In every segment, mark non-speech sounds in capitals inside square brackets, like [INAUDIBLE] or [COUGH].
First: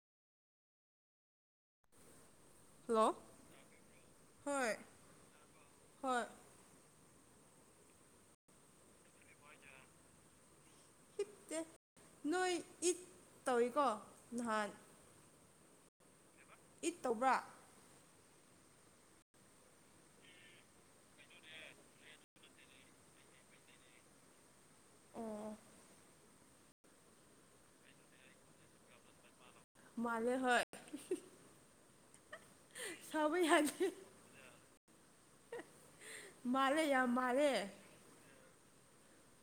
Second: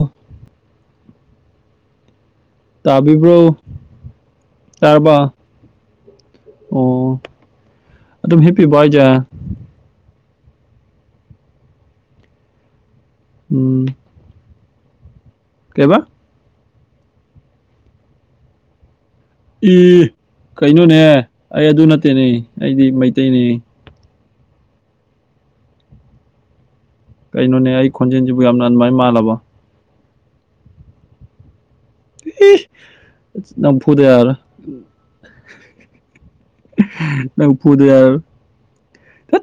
ꯑ ꯍꯜꯂꯣ ꯇꯕꯤꯕ꯭ꯔ ꯍꯣꯏ ꯇꯕꯥ ꯍꯣꯏ ꯑꯣ ꯑꯗꯨꯝ ꯍꯦꯄꯤ ꯏꯖ ꯅꯣꯏ ꯏꯠ ꯇꯧꯋꯏ ꯀꯣ ꯂꯍꯥꯟ ꯀꯕ ꯏꯠ ꯇꯧꯕ꯭ꯔꯥ ꯏ ꯀꯩꯅꯣꯅꯦ ꯑꯩ ꯑꯗꯨ ꯅꯠꯇꯦꯅꯦ ꯑꯩꯗꯤ ꯃꯩꯇꯩꯅꯦ ꯑꯣ ꯀꯩꯅꯣꯅꯦ ꯑꯩ ꯈꯣꯟꯖꯦꯜꯁꯤꯕꯨ ꯌꯥꯝꯅ ꯑꯗꯨꯃꯥꯏ ꯃꯥꯜꯂꯕ ꯃꯥꯂꯦ ꯍ ꯅꯝꯐꯨꯗꯦꯔ ꯃꯥꯜꯂꯦ ꯌꯥꯝ ꯅ ꯃꯥꯜꯂꯦ ꯐꯨꯗꯔ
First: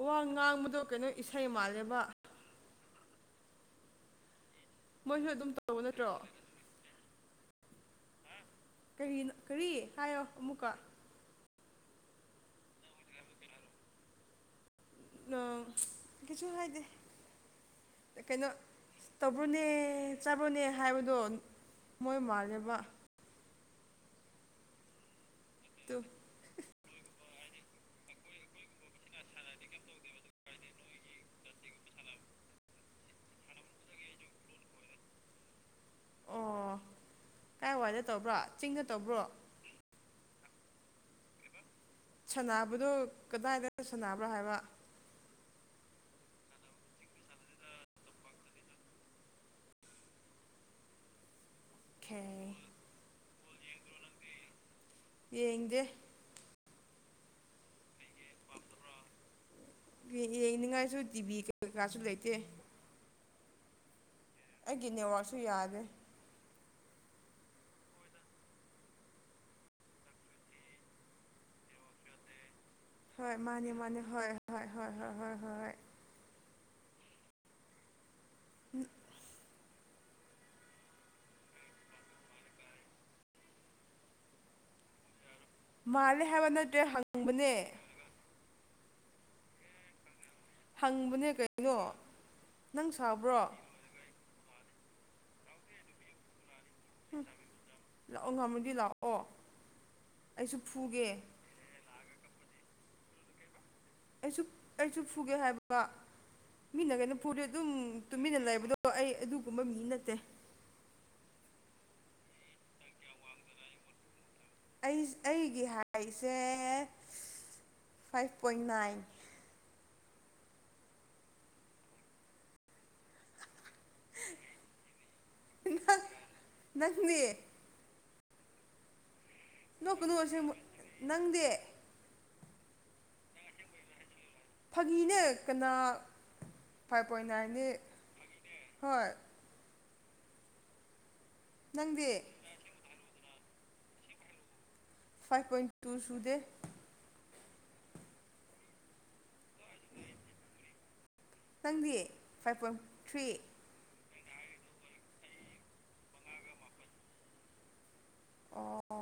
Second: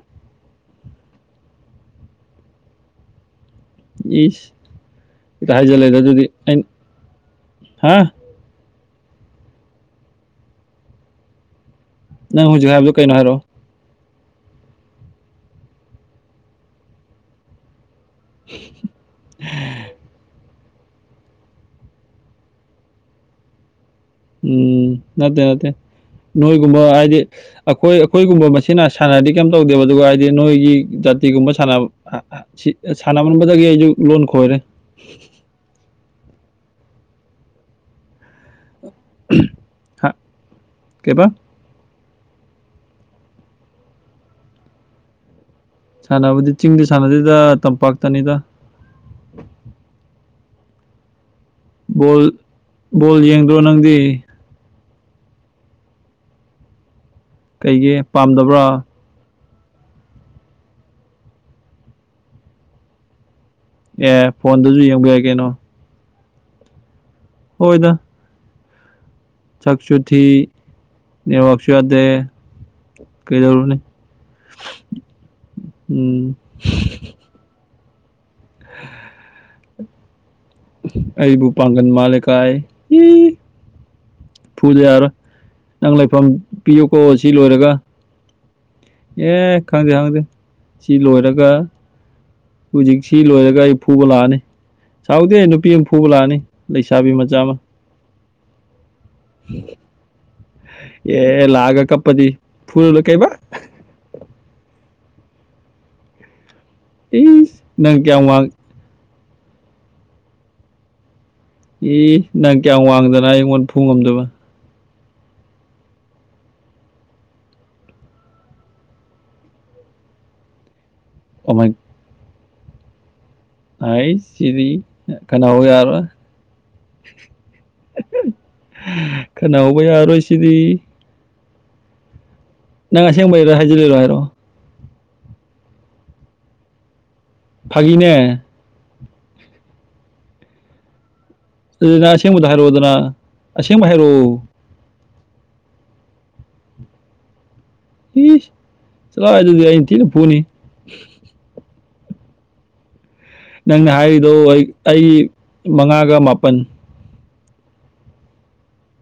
ꯋꯥ ꯉꯥꯡꯕꯗꯣ ꯀꯩꯅꯣ ꯏꯁꯩ ꯃꯥꯜꯂꯦꯕ ꯏ ꯃꯣꯏꯁꯨ ꯑꯗꯨꯝ ꯔ ꯍꯥꯏꯖ ꯇꯧꯕ ꯂꯩꯗ ꯅꯠꯇ꯭ꯔꯣ ꯑꯗꯨꯗꯤ ꯑ ꯍꯥ ꯀꯔꯤꯅ ꯀꯔꯤ ꯍꯥꯏꯣ ꯑꯃꯃꯨꯀꯥ ꯅꯪ ꯍꯧꯖꯤꯛ ꯍꯥꯏꯕꯗꯨꯣ ꯀꯩꯅꯣ ꯍꯥꯏꯔꯣ ꯑ ꯀꯆꯨ ꯍꯥꯏꯗꯤ ꯀꯩꯅꯣ ꯇꯧꯕ꯭ꯔꯣꯅꯦ ꯆꯥꯕ꯭ꯔꯣꯅꯦ ꯍꯥꯏꯕꯗꯣ ꯃꯣꯏ ꯃꯥꯜꯂꯦꯕ ꯎꯝ ꯅꯠꯇꯦ ꯅꯠꯇꯦ ꯑꯗꯨ ꯅꯣꯏꯣꯏ ꯀꯨꯝꯕ ꯍꯥꯏꯗꯤ ꯑꯩꯈꯣꯏ ꯑꯩꯈꯣꯏꯒꯨꯝꯕ ꯃꯁꯤꯅ ꯁꯥꯟꯅꯗꯤ ꯀꯩꯝ ꯇꯧꯗꯦꯕ ꯑꯗꯨꯒ ꯍꯥꯏꯗꯤ ꯅꯣꯏꯒꯤ ꯖꯥꯇꯤꯒꯨꯝꯕ ꯁꯥꯟꯅꯕ ꯁꯥꯟꯅꯃꯝꯕꯗꯒꯤ ꯑꯩꯁꯨ ꯂꯣꯟ ꯈꯣꯏꯔꯦ ꯑꯣ ꯀꯥꯏ ꯋꯥꯏꯗ ꯇꯧꯕ꯭ꯔꯣ ꯆꯤꯡꯅ ꯇꯧꯕ꯭ꯔꯣ ꯀꯕꯥ ꯁꯥꯟꯅꯕꯗꯨꯣ ꯀꯗꯥꯏꯗꯅ ꯁꯥꯟꯅꯕ꯭ꯔꯣ ꯍꯥꯏꯕ ꯁꯥꯟꯅꯕꯗꯤ ꯆꯤꯡꯗꯤ ꯁꯥꯟꯅꯗꯦꯗ ꯇꯝꯄꯥꯛꯇꯅꯤꯗ ꯕꯣꯜ ꯑꯣꯀꯦ ꯕꯣꯜ ꯌꯦꯡꯗ꯭ꯔꯣ ꯅꯪꯗꯤ ꯌꯦꯡꯗꯦ ꯀꯩꯒꯤꯦ ꯄꯥꯝꯗꯕ꯭ꯔꯥ ꯌꯦꯡꯅꯤꯡꯉꯥꯏꯁꯨ ꯇꯤꯚ ꯀꯩ ꯀꯩꯀꯥꯁꯨ ꯂꯩꯇꯦ ꯑꯦ ꯐꯣꯟꯗꯁꯨ ꯑꯩꯒꯤ ꯌꯦꯡꯕꯤꯔ ꯅꯦꯠꯋꯥꯛꯁꯨ ꯀꯦꯩꯅꯣ ꯌꯥꯗꯦ ꯍꯣꯏꯗ ꯁꯛꯁꯨ ꯊꯤ ꯅꯦꯠꯋꯥꯛꯁꯨ ꯌꯥꯗꯦ ꯍꯣꯏ ꯃꯥꯅꯤ ꯀꯩꯗꯧꯔꯨꯅꯤ ꯃꯥꯅꯤ ꯍꯣꯏ ꯍꯣꯏ ꯍꯣꯏ ꯍꯣꯏ ꯍꯣꯏ ꯍꯣꯏ ꯍꯣꯏ [UNINTELLIGIBLE] ꯃꯤ ꯑꯩꯕꯨ ꯄꯥꯡꯒꯟ ꯃꯥꯜꯂꯦꯀꯥꯏ ꯐꯨꯗ ꯌꯥꯔ ꯅꯪ ꯃꯥꯜꯂꯦ ꯂꯩꯐꯝ ꯍꯥꯏꯕ ꯅꯠꯇ꯭ꯔꯦ ꯄꯤꯌꯨꯀꯣ ꯁꯤ ꯍꯪꯕꯅꯦ ꯂꯣꯏꯔꯒ ꯑꯦ ꯈꯪꯗꯦ ꯈꯪꯗꯦ ꯁꯤ ꯍꯪꯕꯅꯦ ꯂꯣꯏꯔꯒ ꯀꯩꯅꯣ ꯅꯪ ꯍꯧꯖꯤꯛ ꯁꯤ ꯁꯥꯕ꯭ꯔꯣ ꯂꯣꯏꯔꯒ ꯑꯩ ꯐꯨꯕ ꯂꯥꯛꯑꯅꯤ ꯁꯥꯎꯗꯦ ꯑꯩ ꯅꯨꯄꯤ ꯑꯃ ꯐꯨꯕ ꯂꯥꯛꯑꯅꯤ ꯂꯩꯁꯥꯕꯤ ꯃꯆꯥ ꯑꯃ ꯂꯥꯛꯑꯣ ꯉꯝꯃꯗꯤ ꯂꯥꯛꯑꯣ ꯑꯩꯁꯨ ꯐꯨꯒꯦ ꯑꯦ ꯂꯒ ꯀꯄꯗꯤ ꯐꯨꯂ ꯀꯩꯕ ꯑꯩꯁꯨ ꯑꯩꯁꯨ ꯐꯨꯒꯦ ꯍꯥꯏꯕꯒ ꯃꯤꯅ ꯀꯩꯅ ꯐꯨꯔꯠꯇꯨ ꯏꯁ ꯑꯗꯨꯝ ꯅꯪ ꯀꯌꯥꯝ ꯇꯨꯃꯤꯟꯅ ꯋꯥꯡ ꯂꯩꯕꯗꯣ ꯑꯩ ꯑꯗꯨꯒꯨꯝꯕ ꯃꯤ ꯅꯠꯇꯦ ꯏ ꯅꯪ ꯀꯌꯥꯝ ꯋꯥꯡꯗꯅ ꯑꯩꯉꯣꯟꯗ ꯐꯨ ꯉꯝꯗꯕ ꯑꯩ ꯑꯩꯒꯤ ꯍꯥꯏꯁꯦ ꯐꯥꯏꯚ ꯄꯣꯏꯟ ꯅꯥꯏꯟ ꯀꯃꯥꯏ ꯑꯩ ꯁꯤꯗꯤ ꯀꯅꯥꯧ ꯅꯪ ꯌꯥꯔꯣꯏ ꯅꯪꯗꯤ ꯀꯅꯥ ꯍꯧꯕ ꯅꯣꯛꯀꯅꯨ ꯌꯥꯔꯔꯣꯏ ꯁꯤꯗꯤ ꯑꯁꯦꯡꯕ ꯅꯪꯗꯤ ꯅꯪ ꯑꯁꯦꯡꯕꯩꯔꯣ ꯍꯥꯏꯖꯤꯜꯂꯤꯔꯣ ꯍꯥꯏꯔꯣ ꯐꯥꯒꯤꯅꯦ ꯀꯅꯥ ꯐꯥꯏꯚ ꯄꯣꯏꯟ ꯅꯥꯏꯟꯅꯦ ꯐꯥꯒꯤꯅꯦ ꯍꯣꯏ ꯑꯗꯨꯅ ꯅꯪꯗꯤ ꯑꯁꯦꯡꯕꯗ ꯍꯥꯏꯔꯛꯑꯣ ꯑꯗꯨꯅ ꯑꯁꯦꯡꯕ ꯍꯥꯏꯔꯛꯑꯣ ꯐꯥꯏꯚ ꯄꯣꯏꯟ ꯇꯨ ꯁꯨꯗꯦ ꯏ ꯆꯂ ꯑꯗꯨꯗꯤ ꯑ ꯊꯤꯅ ꯐꯅꯤ ꯅꯪꯗꯤ ꯐꯥꯏꯚ ꯄꯣꯏꯟ ꯊ꯭ꯔꯤ ꯅꯪꯅ ꯍꯥꯏꯔꯤꯗꯣ ꯑꯩ ꯃꯉꯥꯒ ꯃꯥꯄꯟ ꯑꯣ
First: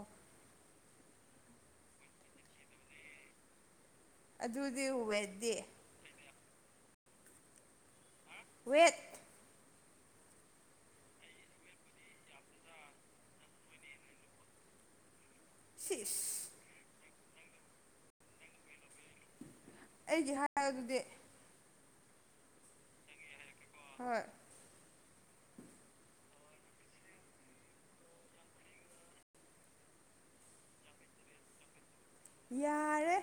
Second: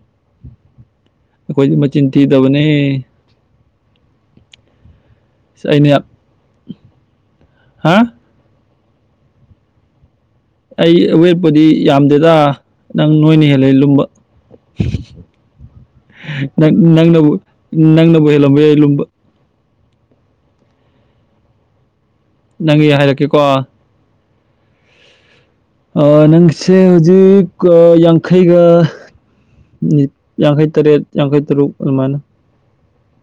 ꯑꯩꯈꯣꯏꯗꯤ ꯃꯆꯤꯟ ꯊꯤꯗꯕꯅꯤ ꯑꯗꯨꯗꯤꯦ ꯁꯤ ꯑꯅꯦ ꯍꯥ ꯎꯆꯋꯦꯠ ꯑꯩ ꯑꯋꯦꯠꯄꯨꯗꯤ ꯌꯥꯝꯗꯦꯗ ꯅꯪ ꯅꯣꯏꯅ ꯍꯦꯜꯂ ꯂꯨꯝꯕ ꯁꯤꯁ ꯪ ꯅꯪꯅꯕꯨ ꯅꯪꯅꯕꯨ ꯍꯦꯜꯂꯝꯕ ꯌꯥ ꯂꯨꯝꯕ ꯑꯩꯒꯤ ꯍꯥꯏ ꯑꯗꯨꯗꯤ ꯅꯪꯒꯤ ꯍꯥꯏꯔꯛꯀꯦꯀꯣ ꯍꯣꯏ ꯅꯪꯁꯦ ꯍꯧꯖꯤꯛ ꯌꯥꯡꯈꯩꯒ ꯌꯥꯡꯈꯩ ꯇꯔꯦꯠ ꯌꯥꯡꯈꯩ ꯇꯔꯨꯛ ꯑꯗꯨꯃꯅ ꯌꯥꯔꯦ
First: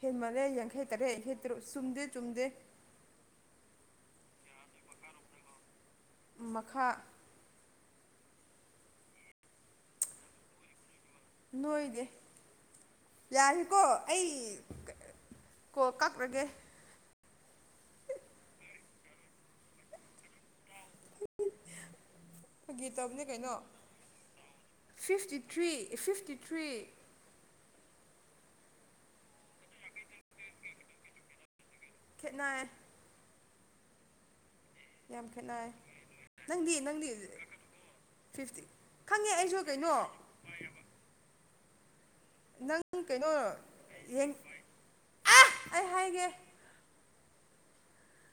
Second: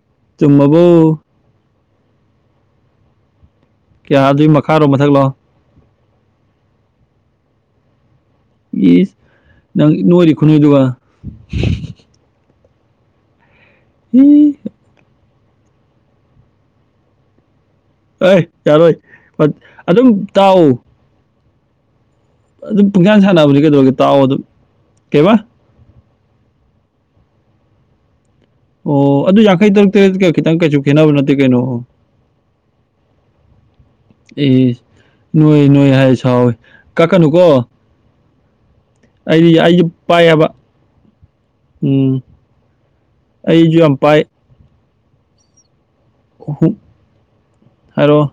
ꯍꯃꯂꯦ ꯌꯦꯡꯈꯩ ꯇꯔꯦ ꯆꯨꯝꯃꯕꯣ ꯍꯗꯣ ꯆꯨꯝꯗꯦ ꯆꯨꯝꯗꯦ ꯀꯌꯥ ꯑꯗꯨꯒꯤ ꯃꯈꯥꯔꯣꯝ ꯃꯊꯛ ꯂꯥꯛꯑꯣ ꯃꯈꯥ ꯌꯦꯁ ꯅꯪ ꯅꯣꯏꯗꯤ ꯈꯨꯅꯨꯏꯗꯨ ꯅꯣꯏꯅꯦ ꯌꯥꯔꯤꯀꯣ ꯑꯩ ꯏ ꯀꯣ ꯀꯛꯂꯒꯦ ꯑꯦ ꯌꯥꯔꯣꯏ ꯑꯗꯨꯝ ꯇꯥꯛꯎ ꯐꯥꯒꯤ ꯇꯧꯕꯅꯦ ꯑꯗꯨꯝꯨꯡꯒ꯭ꯌꯥꯟ ꯀꯩꯅꯣ ꯁꯥꯟꯅꯕꯅꯤ ꯀꯩꯗꯧꯔꯒꯦ ꯇꯥꯛꯑꯣ ꯑꯗꯨꯝ ꯀꯩꯕꯥ ꯐꯤꯐꯇꯤ ꯊ꯭ꯔꯤ ꯐꯤꯐꯇꯤ ꯊ꯭ꯔꯤ ꯑꯣ ꯑꯗꯨ ꯌꯥꯡꯈꯩ ꯇꯔꯨꯛ ꯇꯔꯦ ꯀ ꯈꯤꯇꯪ ꯀꯩꯁꯨ ꯈꯦꯠꯅꯕ ꯅꯠꯇꯦ ꯀꯩꯅꯣ ꯅꯥ ꯑꯦ ꯅꯣꯏ ꯈꯦꯠꯅꯩ ꯅꯣꯏ ꯍꯥꯏ ꯁꯥꯎꯋꯦ ꯅꯪꯗꯤ ꯅꯪꯗꯤ ꯀꯛꯀꯅꯨꯀꯣ ꯐꯤꯐꯇꯤ ꯈꯪꯉꯦ ꯑꯩꯗꯤ ꯑꯩꯁꯨ ꯑꯩꯗꯤ ꯀꯩꯅꯣ ꯄꯥꯏꯑꯕ ꯎꯝ ꯅꯪ ꯀꯩꯅꯣ ꯑꯩꯁꯨ ꯌꯥꯝ ꯄꯥꯏ ꯌꯦ ꯎꯍꯨꯝ ꯑꯣ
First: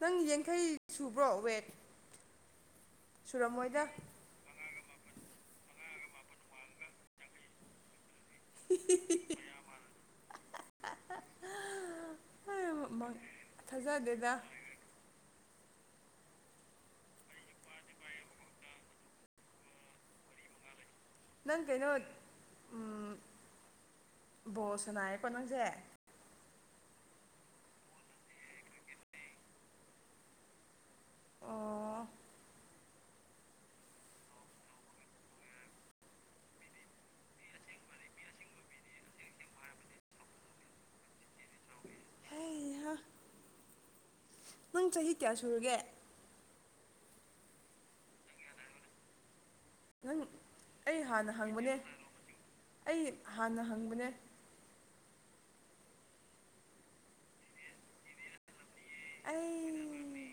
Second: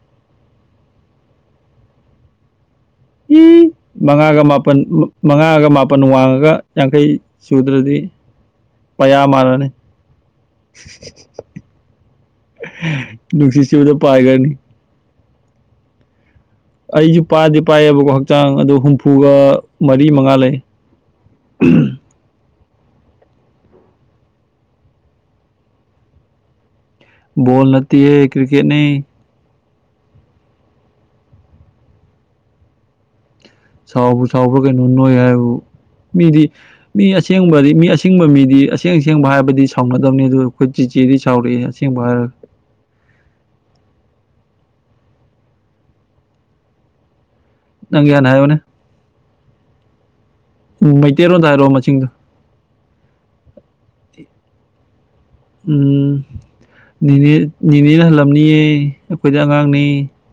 ꯅꯪ ꯌꯥꯡꯈꯩ ꯁꯨꯕ꯭ꯔꯣ ꯋꯦꯠ ꯁꯨꯔꯝꯃꯣꯏꯗ ꯄꯟ ꯃꯉꯥꯒ ꯃꯥꯄꯟ ꯋꯥꯡꯉꯒ ꯌꯥꯡꯈꯩ ꯁꯨꯗ꯭ꯔꯗꯤ ꯄꯩꯌꯥ ꯃꯥꯜꯂꯥꯅꯤ ꯅꯨꯡꯁꯤꯠ ꯁꯤꯠꯄꯗ ꯊꯥꯖꯗꯦꯗ ꯄꯥꯏꯒꯔꯅꯤ ꯑꯩꯁꯨ ꯄꯥꯗꯤ ꯄꯥꯏꯌꯦꯕꯀꯣ ꯍꯛꯆꯥꯡ ꯑꯗꯨ ꯍꯨꯝꯐꯨꯒ ꯃꯔꯤ ꯃꯉꯥ ꯂꯩ ꯅꯪ ꯀꯩꯅꯣ ꯎꯝ ꯕꯣꯜ ꯁꯅꯥꯌꯦꯀꯣ ꯅꯪꯁꯦ ꯕꯣꯜ ꯅꯠꯇꯤꯌꯦ ꯀꯔꯤꯀꯦꯠꯅꯦ ꯑꯣ ꯁꯥꯎꯕꯨ ꯁꯥꯎꯕ꯭ꯔ ꯀꯩꯅꯣ ꯅꯣꯏ ꯍꯥꯏꯕꯕꯨ ꯃꯤꯗꯤ ꯃꯤ ꯑꯁꯦꯡꯕꯗꯤ ꯃꯤ ꯑꯁꯤꯡꯕ ꯃꯤꯗꯤ ꯑꯁꯦꯡ ꯑꯁꯦꯡꯕ ꯍꯥꯏꯕꯗꯤ ꯁꯥꯎꯅꯗꯕꯥꯅꯤ ꯑꯗꯨ ꯑꯩꯈꯣꯏ ꯆꯤꯆꯦꯗꯤ ꯆꯥꯎꯔꯤ ꯑꯁꯦꯡꯕ ꯍꯥꯏꯔꯒꯥ ꯍꯩꯍꯥ ꯅꯪ ꯆꯍꯤ ꯀꯌꯥ ꯁꯨꯔꯒꯦ ꯅꯪꯒꯤ ꯍꯥꯟꯅꯥ ꯍꯥꯏꯔꯛꯑꯣꯅꯦ ꯅꯪ ꯑꯩ ꯍꯥꯟꯅ ꯃꯩꯇꯩꯔꯣꯟꯗ ꯍꯥꯏꯔꯛꯑꯣ ꯍꯪꯕꯅꯦ ꯃꯁꯤꯡꯗꯣ ꯑꯩ ꯍꯥꯟꯅ ꯍꯪꯕꯅꯦ ꯎꯝ ꯅꯦꯅꯦ ꯅꯦꯅꯦꯅꯥ ꯍꯜꯂꯝꯅꯤꯌꯦ ꯑꯩꯈꯣꯏꯗꯤ ꯑꯉꯥꯡꯅꯦ ꯑꯩ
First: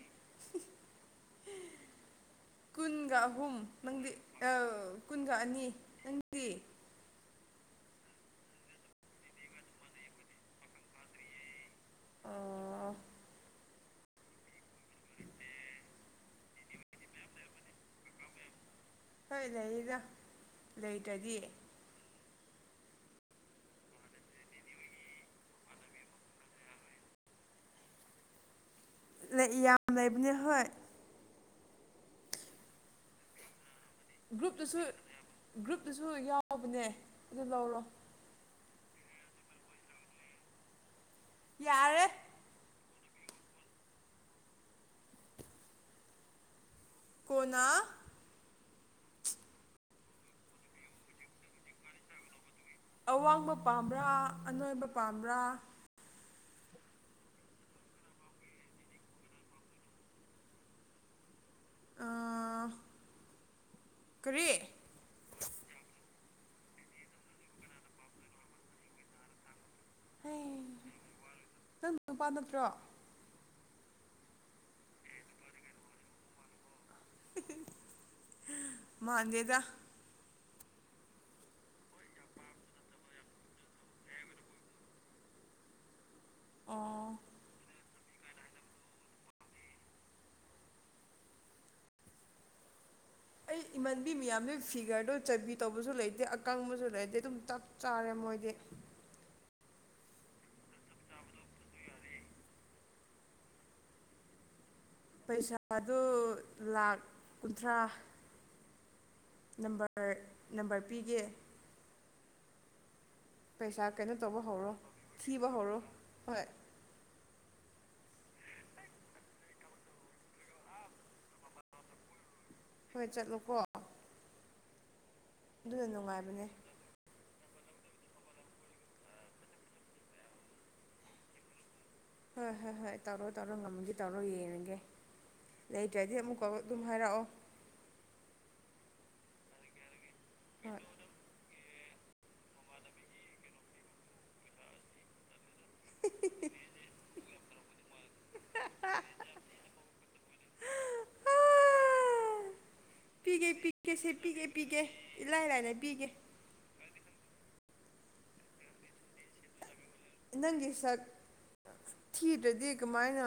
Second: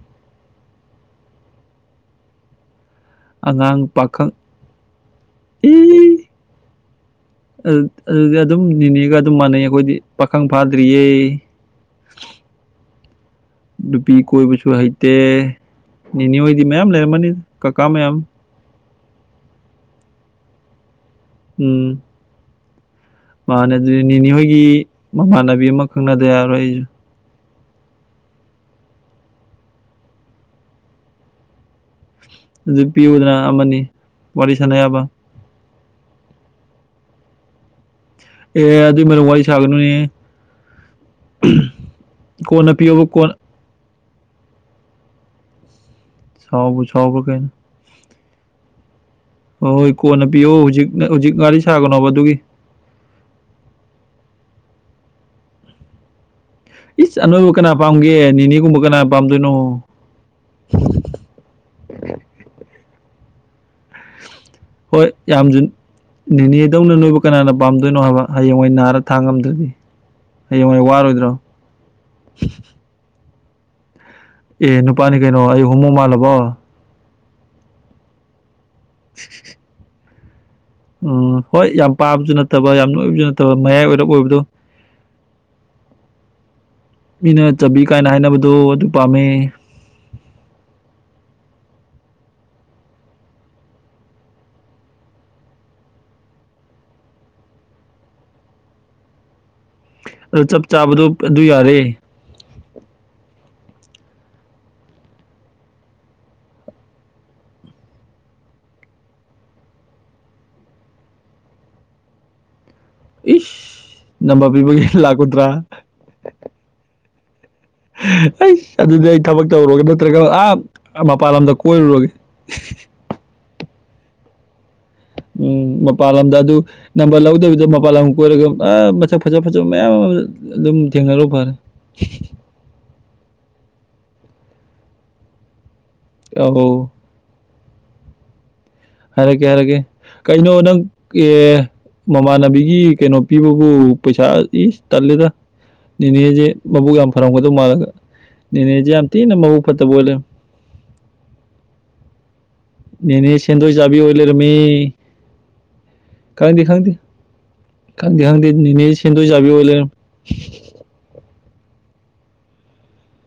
ꯀꯨꯟꯒ ꯑꯍꯨꯝ ꯑꯉꯥꯡ ꯅꯪꯗꯤ ꯄꯥꯈꯪ ꯑꯥ ꯀꯨꯟꯒ ꯑꯅꯤ ꯏ ꯅꯪꯗꯤ ꯑꯗꯨꯗꯤ ꯑꯗꯨꯝ ꯅꯤꯅꯦꯒ ꯑꯗꯨꯝ ꯃꯥꯟꯅꯩ ꯑꯩꯈꯣꯏꯗꯤ ꯄꯥꯈꯪ ꯐꯥꯗ꯭ꯔꯤꯌꯦ ꯑꯣ ꯅꯨꯄꯤ ꯀꯣꯏꯕꯁꯨ ꯍꯩꯇꯦ ꯅꯤꯅꯦ ꯍꯣꯏꯗꯤ ꯃꯌꯥꯝ ꯂꯩꯔꯝꯃꯅꯤ ꯀꯀꯥ ꯃꯌꯥꯝ ꯍꯣꯏ ꯂꯩꯔꯤꯗ ꯂꯩ ꯎꯝ ꯃꯅꯥꯗꯤ ꯅꯤꯅꯤ ꯍꯣꯏꯒꯤ ꯃꯃꯥꯟꯅꯕꯤ ꯑꯃ ꯈꯪꯅꯗ ꯌꯥꯔꯣꯏ ꯑꯩꯁꯨ ꯌꯥꯝ ꯂꯩꯕꯅꯦ ꯍꯣꯏ ꯑꯗꯨ ꯄꯤꯌꯨꯗꯅ ꯑꯃꯅꯤ ꯋꯥꯔꯤ ꯁꯥꯟꯅ ꯒ꯭ꯔꯨꯞꯇꯨꯁꯨ ꯌꯥꯕ ꯒ꯭ꯔꯨꯞꯇꯨꯁꯨ ꯌꯥꯎꯕꯅꯦ ꯑꯗꯨ ꯂꯧꯔꯣ ꯑꯦ ꯑꯗꯨ ꯃꯔꯨ ꯋꯥꯔꯤ ꯁꯥꯕꯅꯣꯏ ꯌꯥꯔꯦ ꯀꯣꯟꯅ ꯄꯤꯌꯣꯕꯨ ꯀꯣꯟꯅꯥ ꯁꯥꯎꯕꯨ ꯁꯥꯎꯕꯔꯥ ꯀꯩꯅꯣ ꯀꯣꯟꯅ ꯍꯣꯏ ꯀꯣꯟꯅ ꯄꯤꯌꯣ ꯍꯧꯖꯤꯛ ꯍꯧꯖꯤꯛ ꯉꯥꯔꯤ ꯁꯥꯒꯅꯣꯕ ꯑꯗꯨꯒꯤ ꯑꯋꯥꯡꯕ ꯄꯥꯝꯕ꯭ꯔꯥ ꯑꯅꯣꯏꯕ ꯄꯥꯝꯕ꯭ꯔꯥ ꯏꯁ ꯑꯥꯅꯣꯏꯕꯨ ꯀꯅꯥ ꯄꯥꯝꯒꯦ ꯅꯤꯅꯦꯒꯨꯝꯕ ꯀꯅꯥ ꯄꯥꯝꯗꯣꯏꯅꯣ ꯑ ꯀꯔꯤ ꯍꯣꯏ ꯌꯥꯝꯖꯨꯟ ꯅꯦꯅꯦꯗꯧꯅ ꯅꯣꯏꯕꯨ ꯀꯅꯥꯅ ꯄꯥꯝꯗꯣꯏꯅꯣ ꯍꯥꯏꯕ ꯍꯌꯦꯡꯋꯥꯏ ꯅꯥꯔ ꯊꯥꯡꯉꯝꯗ꯭ꯔꯗꯤ ꯍꯌꯦꯡ ꯋꯥꯔꯣꯏꯗ꯭ꯔꯣ ꯅꯪ ꯅꯨꯄꯥ ꯅꯠꯇ꯭ꯔꯣ ꯑꯦ ꯅꯨꯄꯥꯅꯤ ꯀꯩꯅꯣ ꯑꯩ ꯍꯨꯝꯃꯣ ꯃꯥꯜꯂꯕꯣ ꯃꯥꯟꯗꯦꯗ ꯎꯝ ꯍꯣꯏ ꯌꯥꯝ ꯄꯥꯕꯁꯨ ꯅꯠꯇꯕ ꯌꯥꯝ ꯅꯣꯏꯕꯁꯨ ꯅꯠꯇꯕ ꯃꯌꯥꯏ ꯑꯣꯏꯔꯞ ꯑꯣꯏꯕꯗꯣ ꯑꯣ [INAUDIBLE] ꯃꯤꯅ ꯆꯕꯤ ꯀꯥꯏꯅ ꯍꯥꯏꯅꯕꯗꯣ ꯑꯗꯨ ꯄꯥꯝꯃꯦ [INAUDIBLE] ꯏꯃꯟꯕꯤ ꯃꯌꯥꯝꯗꯤ ꯐꯤꯒꯔꯗꯣ ꯆꯕꯤ ꯇꯧꯕꯁꯨ ꯂꯩꯇꯦ ꯑꯀꯪꯕꯁꯨ ꯂꯩꯇꯦ ꯑꯗꯨꯝ ꯆꯞ ꯆꯥꯔꯦ ꯃꯣꯏꯗꯤ [INAUDIBLE] ꯑꯗꯨ ꯆꯞ ꯆꯥꯕꯗꯣ ꯑꯗꯨ ꯌꯥꯔꯦ ꯄꯩꯁꯥꯗꯨ ꯂꯥꯛ ꯀꯨꯟꯊ꯭ꯔꯥ ꯅꯝꯕꯔ ꯅꯝꯕꯔ ꯄꯤꯒꯦ ꯄꯩꯁꯥ ꯀꯩꯅꯣ ꯏꯁ ꯇꯧꯕ ꯅꯝꯕꯔ ꯍꯧꯔꯣ ꯄꯤꯕꯒꯤ ꯂꯥꯛ ꯀꯨꯟꯊ꯭ꯔꯥ ꯊꯤꯕ ꯍꯧꯔꯣ ꯍꯣꯏ ꯑꯩꯁ ꯑꯗꯨꯗꯤ ꯑꯩ ꯊꯕꯛ ꯇꯧꯔꯨꯔꯒꯦ ꯅꯠꯇ꯭ꯔꯒ ꯑ ꯃꯄꯥꯟ ꯂꯝꯗ ꯀꯣꯏꯔꯨꯔꯒꯦ ꯍꯣꯏ ꯆꯠꯂꯨꯀꯣ ꯑꯗꯨꯅ ꯎꯝ ꯃꯄꯥꯜ ꯂꯝꯗ ꯅꯨꯡꯉꯥꯏꯕꯅꯦ ꯑꯗꯨ ꯅꯝꯕꯔ ꯂꯧꯗꯕꯤ ꯃꯄꯥꯜ ꯂꯝ ꯀꯣꯏꯔꯒ ꯑ ꯃꯁꯛ ꯐꯖ ꯐꯖꯕ ꯃꯌꯥꯝ ꯑꯃ ꯑꯗꯨꯝ ꯊꯦꯡꯅꯔꯨ ꯐꯔꯦ ꯍꯣꯏ ꯍꯣꯏ ꯍꯣꯏ ꯇꯧꯔꯣ ꯇꯧꯔꯣ ꯉꯝꯃꯗꯤ ꯇꯧꯔꯣ ꯌꯦꯡꯉꯒꯦ ꯂꯩꯇ꯭ꯔꯗꯤ ꯑꯃꯨꯛ ꯀꯧꯔꯛꯑꯣ ꯑꯧ ꯑꯗꯨꯝ ꯍꯥꯏꯔꯛꯑꯣ ꯍꯥꯏꯔꯛꯀꯦ ꯍꯥꯏꯔꯛꯀꯦ ꯀꯩꯅꯣ ꯅꯪ ꯍꯣꯏ ꯑꯦ ꯃꯃꯥꯟꯅꯕꯤꯒꯤ ꯀꯩꯅꯣ ꯄꯤꯕꯕꯨ ꯄꯩꯁꯥ ꯏꯁ ꯇꯜꯂꯦꯗ ꯅꯦꯅꯦꯖꯦ ꯃꯕꯨꯛ ꯌꯥꯝ ꯐꯔꯝꯒꯗꯧ ꯃꯥꯜꯂꯒ ꯅꯦꯅꯦꯖꯦ ꯌꯥꯝ ꯊꯤꯅ ꯃꯕꯨꯛ ꯐꯠꯇꯕ ꯑꯣꯏ ꯂꯩꯔꯝꯃꯦ ꯅꯦꯅꯦ ꯄꯤꯒꯦ ꯁꯦꯟꯗꯣꯏ ꯄꯤꯒꯦ ꯆꯥꯕꯤ ꯁꯦ ꯑꯣꯏ ꯄꯤꯒꯦ ꯂꯩꯔꯝꯃꯦ ꯄꯤꯒꯦ ꯏꯂꯥꯏ ꯂꯥꯏꯅ ꯄꯤꯒꯦ ꯈꯪꯗꯦ ꯈꯪꯗꯦ ꯈꯪꯗꯦ ꯈꯪꯗꯦ ꯅꯦꯅꯦꯖꯦ ꯁꯦꯟꯗꯣꯏ ꯆꯥꯕꯤ ꯑꯣꯏ ꯂꯩꯔꯝꯃꯦ ꯅꯪꯒꯤ ꯁꯛ ꯊꯤꯗ꯭ꯔꯗꯤ ꯀꯃꯥꯏꯅ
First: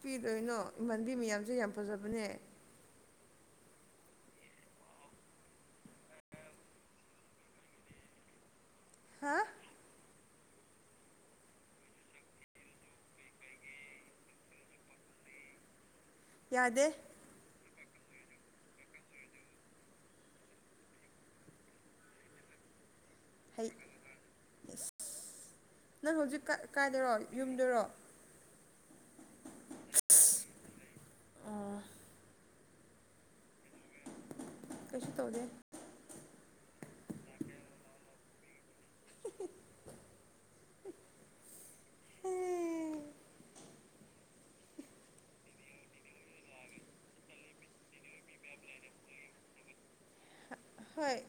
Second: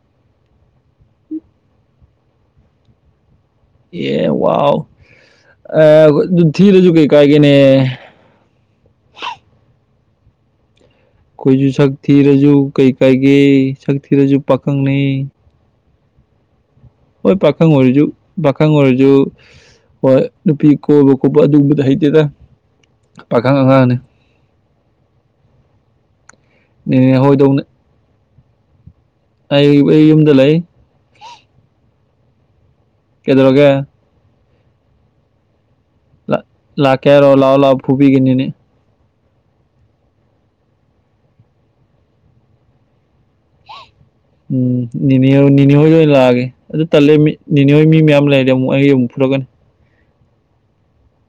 ꯄꯤꯗꯣꯏꯅꯣ ꯏꯃꯥꯟꯅꯕꯤ ꯃꯌꯥꯝꯁꯦ ꯌꯥꯝ ꯐꯖꯕꯅꯦ ꯑꯦ ꯋꯥꯎ ꯑ ꯊꯤꯔꯖꯨ ꯀꯩ ꯀꯥꯏꯒꯦꯅꯦ ꯍꯥ ꯑꯩꯈꯣꯏꯁꯨ ꯁꯛ ꯊꯤꯔꯁꯨ ꯀꯩ ꯀꯥꯏꯒꯦ ꯁꯛ ꯊꯤꯔꯁꯨ ꯄꯥꯈꯪꯅꯦ ꯌꯥꯗꯦ ꯍꯣꯏ ꯄꯥꯈꯪ ꯑꯣꯏꯔꯁꯨ ꯄꯥꯈꯪ ꯑꯣꯏꯔꯖꯨ ꯍꯣꯏ ꯅꯨꯄꯤ ꯀꯣꯏꯕ ꯈꯣꯠꯄ ꯑꯗꯨꯒꯨꯝꯕꯗꯤ ꯍꯩꯇꯦꯗ ꯄꯥꯈꯪ ꯍꯩ ꯑꯉꯥꯡꯅꯦ ꯑꯁ ꯅꯪ ꯍꯧꯖꯤꯛ ꯀꯥꯏꯗꯔꯣ ꯌꯨꯝꯗꯔꯣ ꯑꯩ ꯌꯨꯝꯗ ꯂꯩ ꯑꯣ ꯀꯩꯗꯧꯔꯒꯦ ꯀꯩꯁꯨ ꯇꯧꯗꯦ ꯂꯥꯛꯀꯦ ꯍꯥꯏꯔꯣ ꯂꯥꯛꯑꯣ ꯂꯥꯛꯑꯣ ꯐꯨꯕꯤꯒꯦ ꯅꯦꯅꯦ ꯎꯝ ꯅꯦꯅꯦꯅꯦ ꯍꯣꯏꯗ ꯑꯣꯏꯅ ꯂꯥꯛꯑꯒꯦ ꯑꯗꯨ ꯇꯜꯂꯦ ꯃꯤ ꯅꯤꯅꯦ ꯍꯣꯏ ꯃꯤ ꯃꯌꯥꯝ ꯂꯩꯔꯦ ꯑꯃꯨꯛ ꯑꯩ ꯑꯃꯨꯛ ꯐꯨ [UNINTELLIGIBLE] ꯍꯣꯏ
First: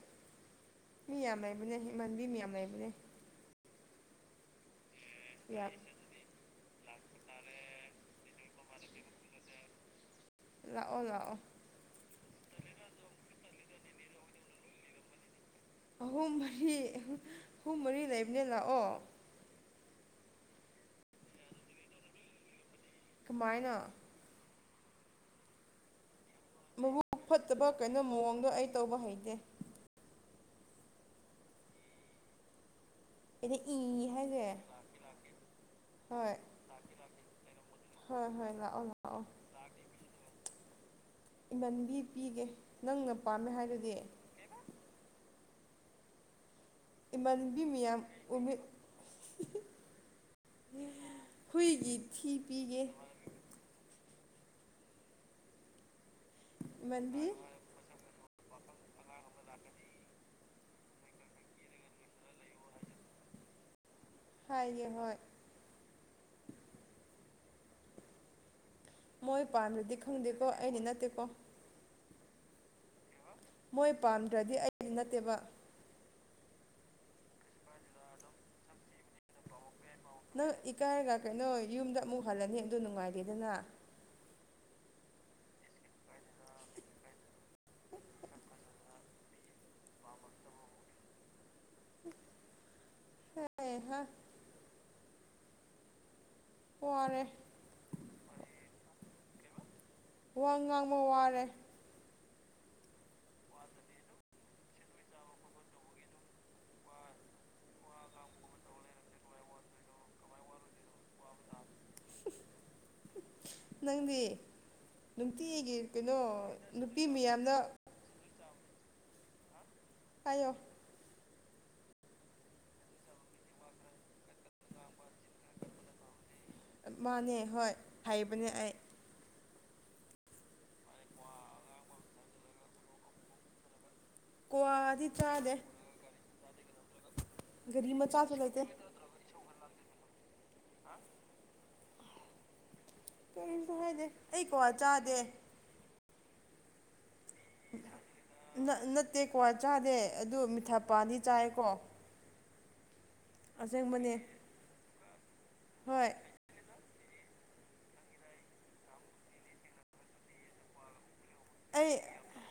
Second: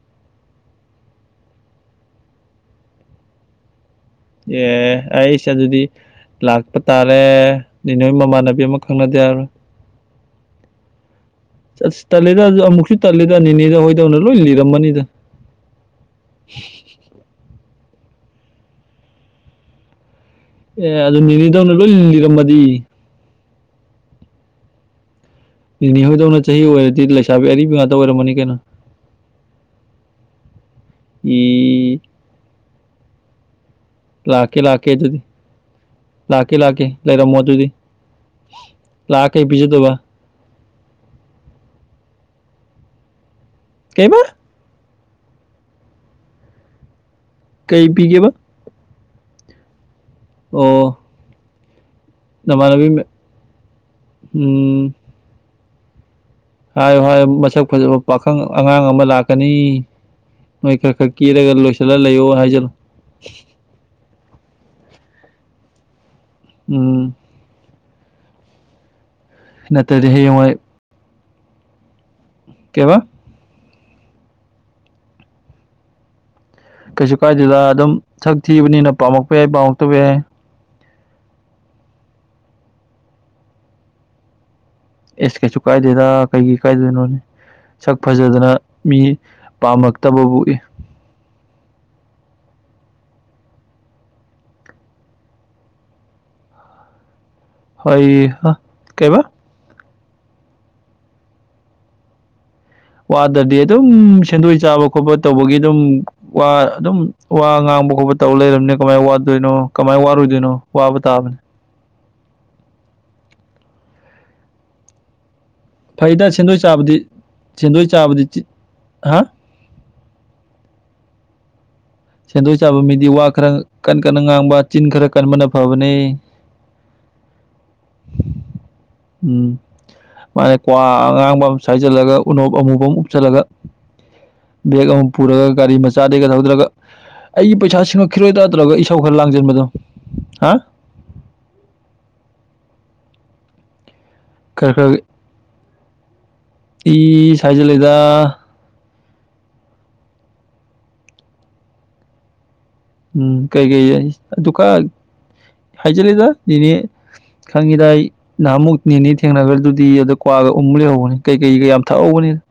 ꯃꯤ ꯌꯥꯝ ꯂꯩꯕꯅꯦ ꯏꯃꯥꯟꯅꯕꯤ ꯃꯌꯥꯝ ꯂꯩꯕꯅꯦ ꯑꯦ ꯑꯩꯁ ꯌꯥꯝ ꯑꯗꯨꯗꯤ ꯂꯥꯛ ꯄ ꯇꯥꯔꯦ ꯅꯦꯅꯦ ꯍꯣꯏ ꯃꯃꯥꯟꯅꯕꯤ ꯑꯃ ꯈꯪꯅꯗ ꯌꯥꯔꯣꯏ ꯂꯥꯛꯑꯣ ꯂꯥꯛꯑꯣ ꯑꯁ ꯇꯜꯂꯦꯗ ꯑꯃꯨꯛꯁꯨ ꯇꯜꯂꯦꯗ ꯅꯤꯅꯦꯗꯧ ꯍꯣꯏꯗꯧꯅ ꯂꯣꯏ ꯂꯤꯔꯝꯃꯅꯤꯗ ꯑꯍꯨꯝ ꯃꯔꯤ ꯑꯍꯨꯝ ꯃꯔꯤ ꯂꯩꯕꯅꯦ ꯂꯥꯛꯑꯣ ꯑꯦ ꯑꯗꯨ ꯅꯤꯅꯦꯗꯧꯅ ꯂꯣꯏ ꯂꯤꯔꯝꯃꯗꯤ ꯀꯃꯥꯏꯅ ꯅꯤꯅꯦ ꯍꯣꯏꯗꯧꯅ ꯆꯍꯤ ꯑꯣꯏꯔꯗꯤ ꯃꯕꯨꯛ ꯂꯩꯁꯥꯕꯤ ꯐꯠꯇꯕ ꯑꯔꯤꯕ ꯉꯥꯛꯇ ꯀꯩꯅꯣ ꯑꯣꯏꯔꯝꯃꯅꯤ ꯃꯑꯣꯡꯗꯣ ꯀꯩꯅꯣ ꯑꯩ ꯇꯧꯕ ꯍꯩꯇꯦ ꯢ [UNINTELLIGIBLE] ꯍꯥꯏꯁꯦ ꯂꯥꯛ ꯀꯦ ꯂꯥꯛꯀꯦ ꯑꯗꯨꯗꯤ ꯍꯣꯏ ꯂꯥꯛꯀꯦ ꯂꯥꯛꯀꯦ ꯂꯩꯔꯝꯃꯣ ꯑꯗꯨꯗꯤ ꯍꯣꯏ ꯍꯣꯏ ꯂꯥꯛꯑꯣ ꯂꯥꯛꯑꯣ ꯂꯥꯛꯑ ꯀꯩ ꯄꯤꯖꯗꯣꯏꯕ ꯏꯃꯥꯟꯅꯕꯤ ꯄꯤꯒꯦ ꯅꯪꯅ ꯄꯥꯝꯃꯦ ꯍꯥꯏꯗꯨꯗꯤ ꯀꯩꯕ ꯏꯃꯥꯟꯅꯕꯤ ꯀꯩ ꯃꯌꯥꯝ ꯄꯤꯒꯦꯕ ꯎꯕꯤ ꯑꯣ ꯍꯨꯏꯒꯤ ꯊꯤ ꯄꯤꯒꯦ ꯅꯃꯥꯟꯅꯕꯤ ꯃ- ꯎꯝ ꯍꯥꯏꯌꯨ ꯏꯃꯥꯟꯕꯤ ꯍꯥꯏꯌꯨ ꯃꯁꯛ ꯐꯖꯕ ꯄꯥꯈꯪ ꯑꯉꯥꯡ ꯑꯃ ꯂꯥꯛꯀꯅꯤ ꯅꯣꯏ ꯈꯔ ꯈꯔ ꯀꯦꯔꯒ ꯂꯣꯏꯁꯤꯜꯂꯒ ꯂꯩꯌꯣ ꯍꯥꯏꯖꯤꯜꯂꯣ ꯍꯥꯏꯒꯦ ꯍꯣꯏ ꯎꯝ ꯃꯣꯏ ꯄꯥꯝꯗꯗꯤ ꯅꯠꯇ꯭ꯔꯗꯤ ꯈꯪꯗꯦꯀꯣ ꯍꯌꯦꯡꯋꯥꯏ ꯑꯩꯗꯤ ꯅꯠꯇꯦꯀꯣ ꯀꯕ ꯃꯣꯏ ꯄꯥꯝꯗ꯭ꯔꯗꯤ ꯑꯩꯁꯨ ꯅꯠꯇꯦꯕ ꯀꯩꯁꯨ ꯀꯥꯏꯗꯗ ꯑꯗꯨꯝ ꯁꯛ ꯊꯤꯕꯅꯤꯅ ꯄꯥꯝꯃꯛꯄ ꯌꯥꯏ ꯄꯥꯝꯃꯛꯇꯕ ꯌꯥꯏ ꯏ ꯀꯥꯏꯔꯒ ꯀꯩꯅꯣ ꯌꯨꯝꯗ ꯑꯃꯨꯛ ꯍꯜꯂꯅꯤ ꯑꯗꯨ ꯅꯨꯡꯉꯥꯏꯔꯦꯗꯅ ꯑꯦꯁ ꯀꯩꯁꯨ ꯀꯥꯏꯗꯦꯗ ꯀꯩꯒꯤ ꯀꯥꯏꯗꯣꯏꯅꯣꯅꯦ ꯁꯛ ꯐꯖꯗꯅ ꯃꯤ ꯄꯥꯝꯃꯛꯇꯕ ꯄ ꯎꯣꯛꯏ ꯍ ꯍꯥ ꯐꯔꯦ ꯍꯣꯏ ꯑ ꯀꯩꯕꯥ ꯋꯥ ꯉꯥꯡꯕ ꯋꯥꯔꯦ ꯋꯥꯗ꯭ꯔꯗꯤ ꯑꯗꯨꯝ ꯁꯦꯟꯗꯣꯏ ꯆꯥꯕ ꯈꯣꯠꯄ ꯇꯧꯕꯒꯤ ꯑꯗꯨꯝ ꯋꯥ ꯑꯗꯨꯝ ꯋꯥ ꯉꯥꯡ ꯈꯕ ꯈꯣꯠꯄ ꯇꯧꯔ ꯂꯩꯔꯕꯅꯤ ꯀꯃꯥꯏ ꯋꯥꯗꯣꯏꯅꯣ ꯀꯃꯥꯏ ꯋꯥꯔꯨꯗꯣꯏꯅꯣ ꯋꯥꯕ ꯇꯥꯕꯅꯤ ꯅꯪꯗꯤ ꯅꯨꯡꯇꯤꯒꯤ ꯀꯩꯅꯣ ꯐꯩꯗ ꯁꯦꯟꯗꯣꯏ ꯆꯥꯕꯗꯤ ꯅꯨꯄꯤ ꯃꯌꯥꯝꯗ ꯁꯦꯟꯗꯣꯏ ꯆꯥꯕꯗꯤ ꯍꯥ ꯍꯥꯏꯌꯣ ꯁꯦꯟꯗꯣꯏ ꯆꯥꯕ ꯃꯤꯗꯤ ꯋꯥ ꯈꯔ ꯀꯟ ꯀꯟꯅ ꯉꯥꯡꯕ ꯆꯤꯟ ꯈꯔ ꯀꯟꯅꯅ ꯐꯕꯅꯦ ꯃꯥꯅꯦ ꯍꯣꯏ ꯍꯩꯕꯅꯦ ꯑꯩ ꯎꯝ ꯃꯥꯅ ꯀ꯭ꯋꯥ ꯑꯉꯥꯡꯕ ꯑꯃ ꯁꯥꯏꯖꯤꯜꯂꯒ ꯎꯅꯣꯞ ꯑꯃꯨꯕ ꯑꯃ ꯎꯞꯁꯤꯜꯂꯒ ꯕꯦꯛ ꯀ꯭ꯋꯥꯗꯤ ꯑꯃ ꯆꯥꯗꯦ ꯄꯨꯔꯒ ꯒꯥꯔꯤ ꯃꯆꯥꯗꯒꯤꯒ ꯊꯧꯗ꯭ꯔꯒ ꯑꯩꯒꯤ ꯄꯩꯁꯥ ꯒꯥꯔꯤ ꯃꯆꯥꯁꯨ ꯁꯤꯡꯉꯛꯈꯤꯔꯣꯏꯗꯔ ꯂꯩꯇꯦ ꯅꯠꯇ꯭ꯔꯒ ꯏꯁꯥꯎ ꯈꯔ ꯂꯥꯡꯖꯔ ꯗꯣ ꯍꯥ ꯀꯩꯌꯦꯝꯇ ꯍꯥꯏꯗꯦ ꯑꯩ ꯀꯋꯥ ꯆꯥꯗꯦ ꯇꯤ ꯁꯍꯖ ꯂꯩꯗ ꯆꯠꯇꯦꯀꯣ ꯆꯥꯗꯦ ꯑꯗꯨ ꯃꯤꯊ ꯄꯗꯤ ꯆꯥꯏꯀꯣ ꯎꯝ ꯀꯩ ꯑꯁꯦꯡꯕꯅꯦ ꯀꯩ ꯑꯗꯨꯒ ꯍꯣꯏ ꯍꯥꯏꯖꯂꯦꯗ ꯅꯅꯦ ꯈꯪꯉꯤꯗ ꯑꯩ ꯅꯍꯥꯟꯃꯨꯛ ꯅꯤꯅꯤ ꯊꯦꯡꯅꯈ꯭ꯔꯗꯨꯗꯤ ꯑꯗꯣ ꯀ꯭ꯋꯥꯒ ꯎꯨꯝ ꯂꯩꯍꯧꯕꯅꯤ ꯀꯩꯀꯩꯀ ꯌꯥꯝ ꯑꯩ ꯊꯛꯍꯧꯕꯅꯤꯅ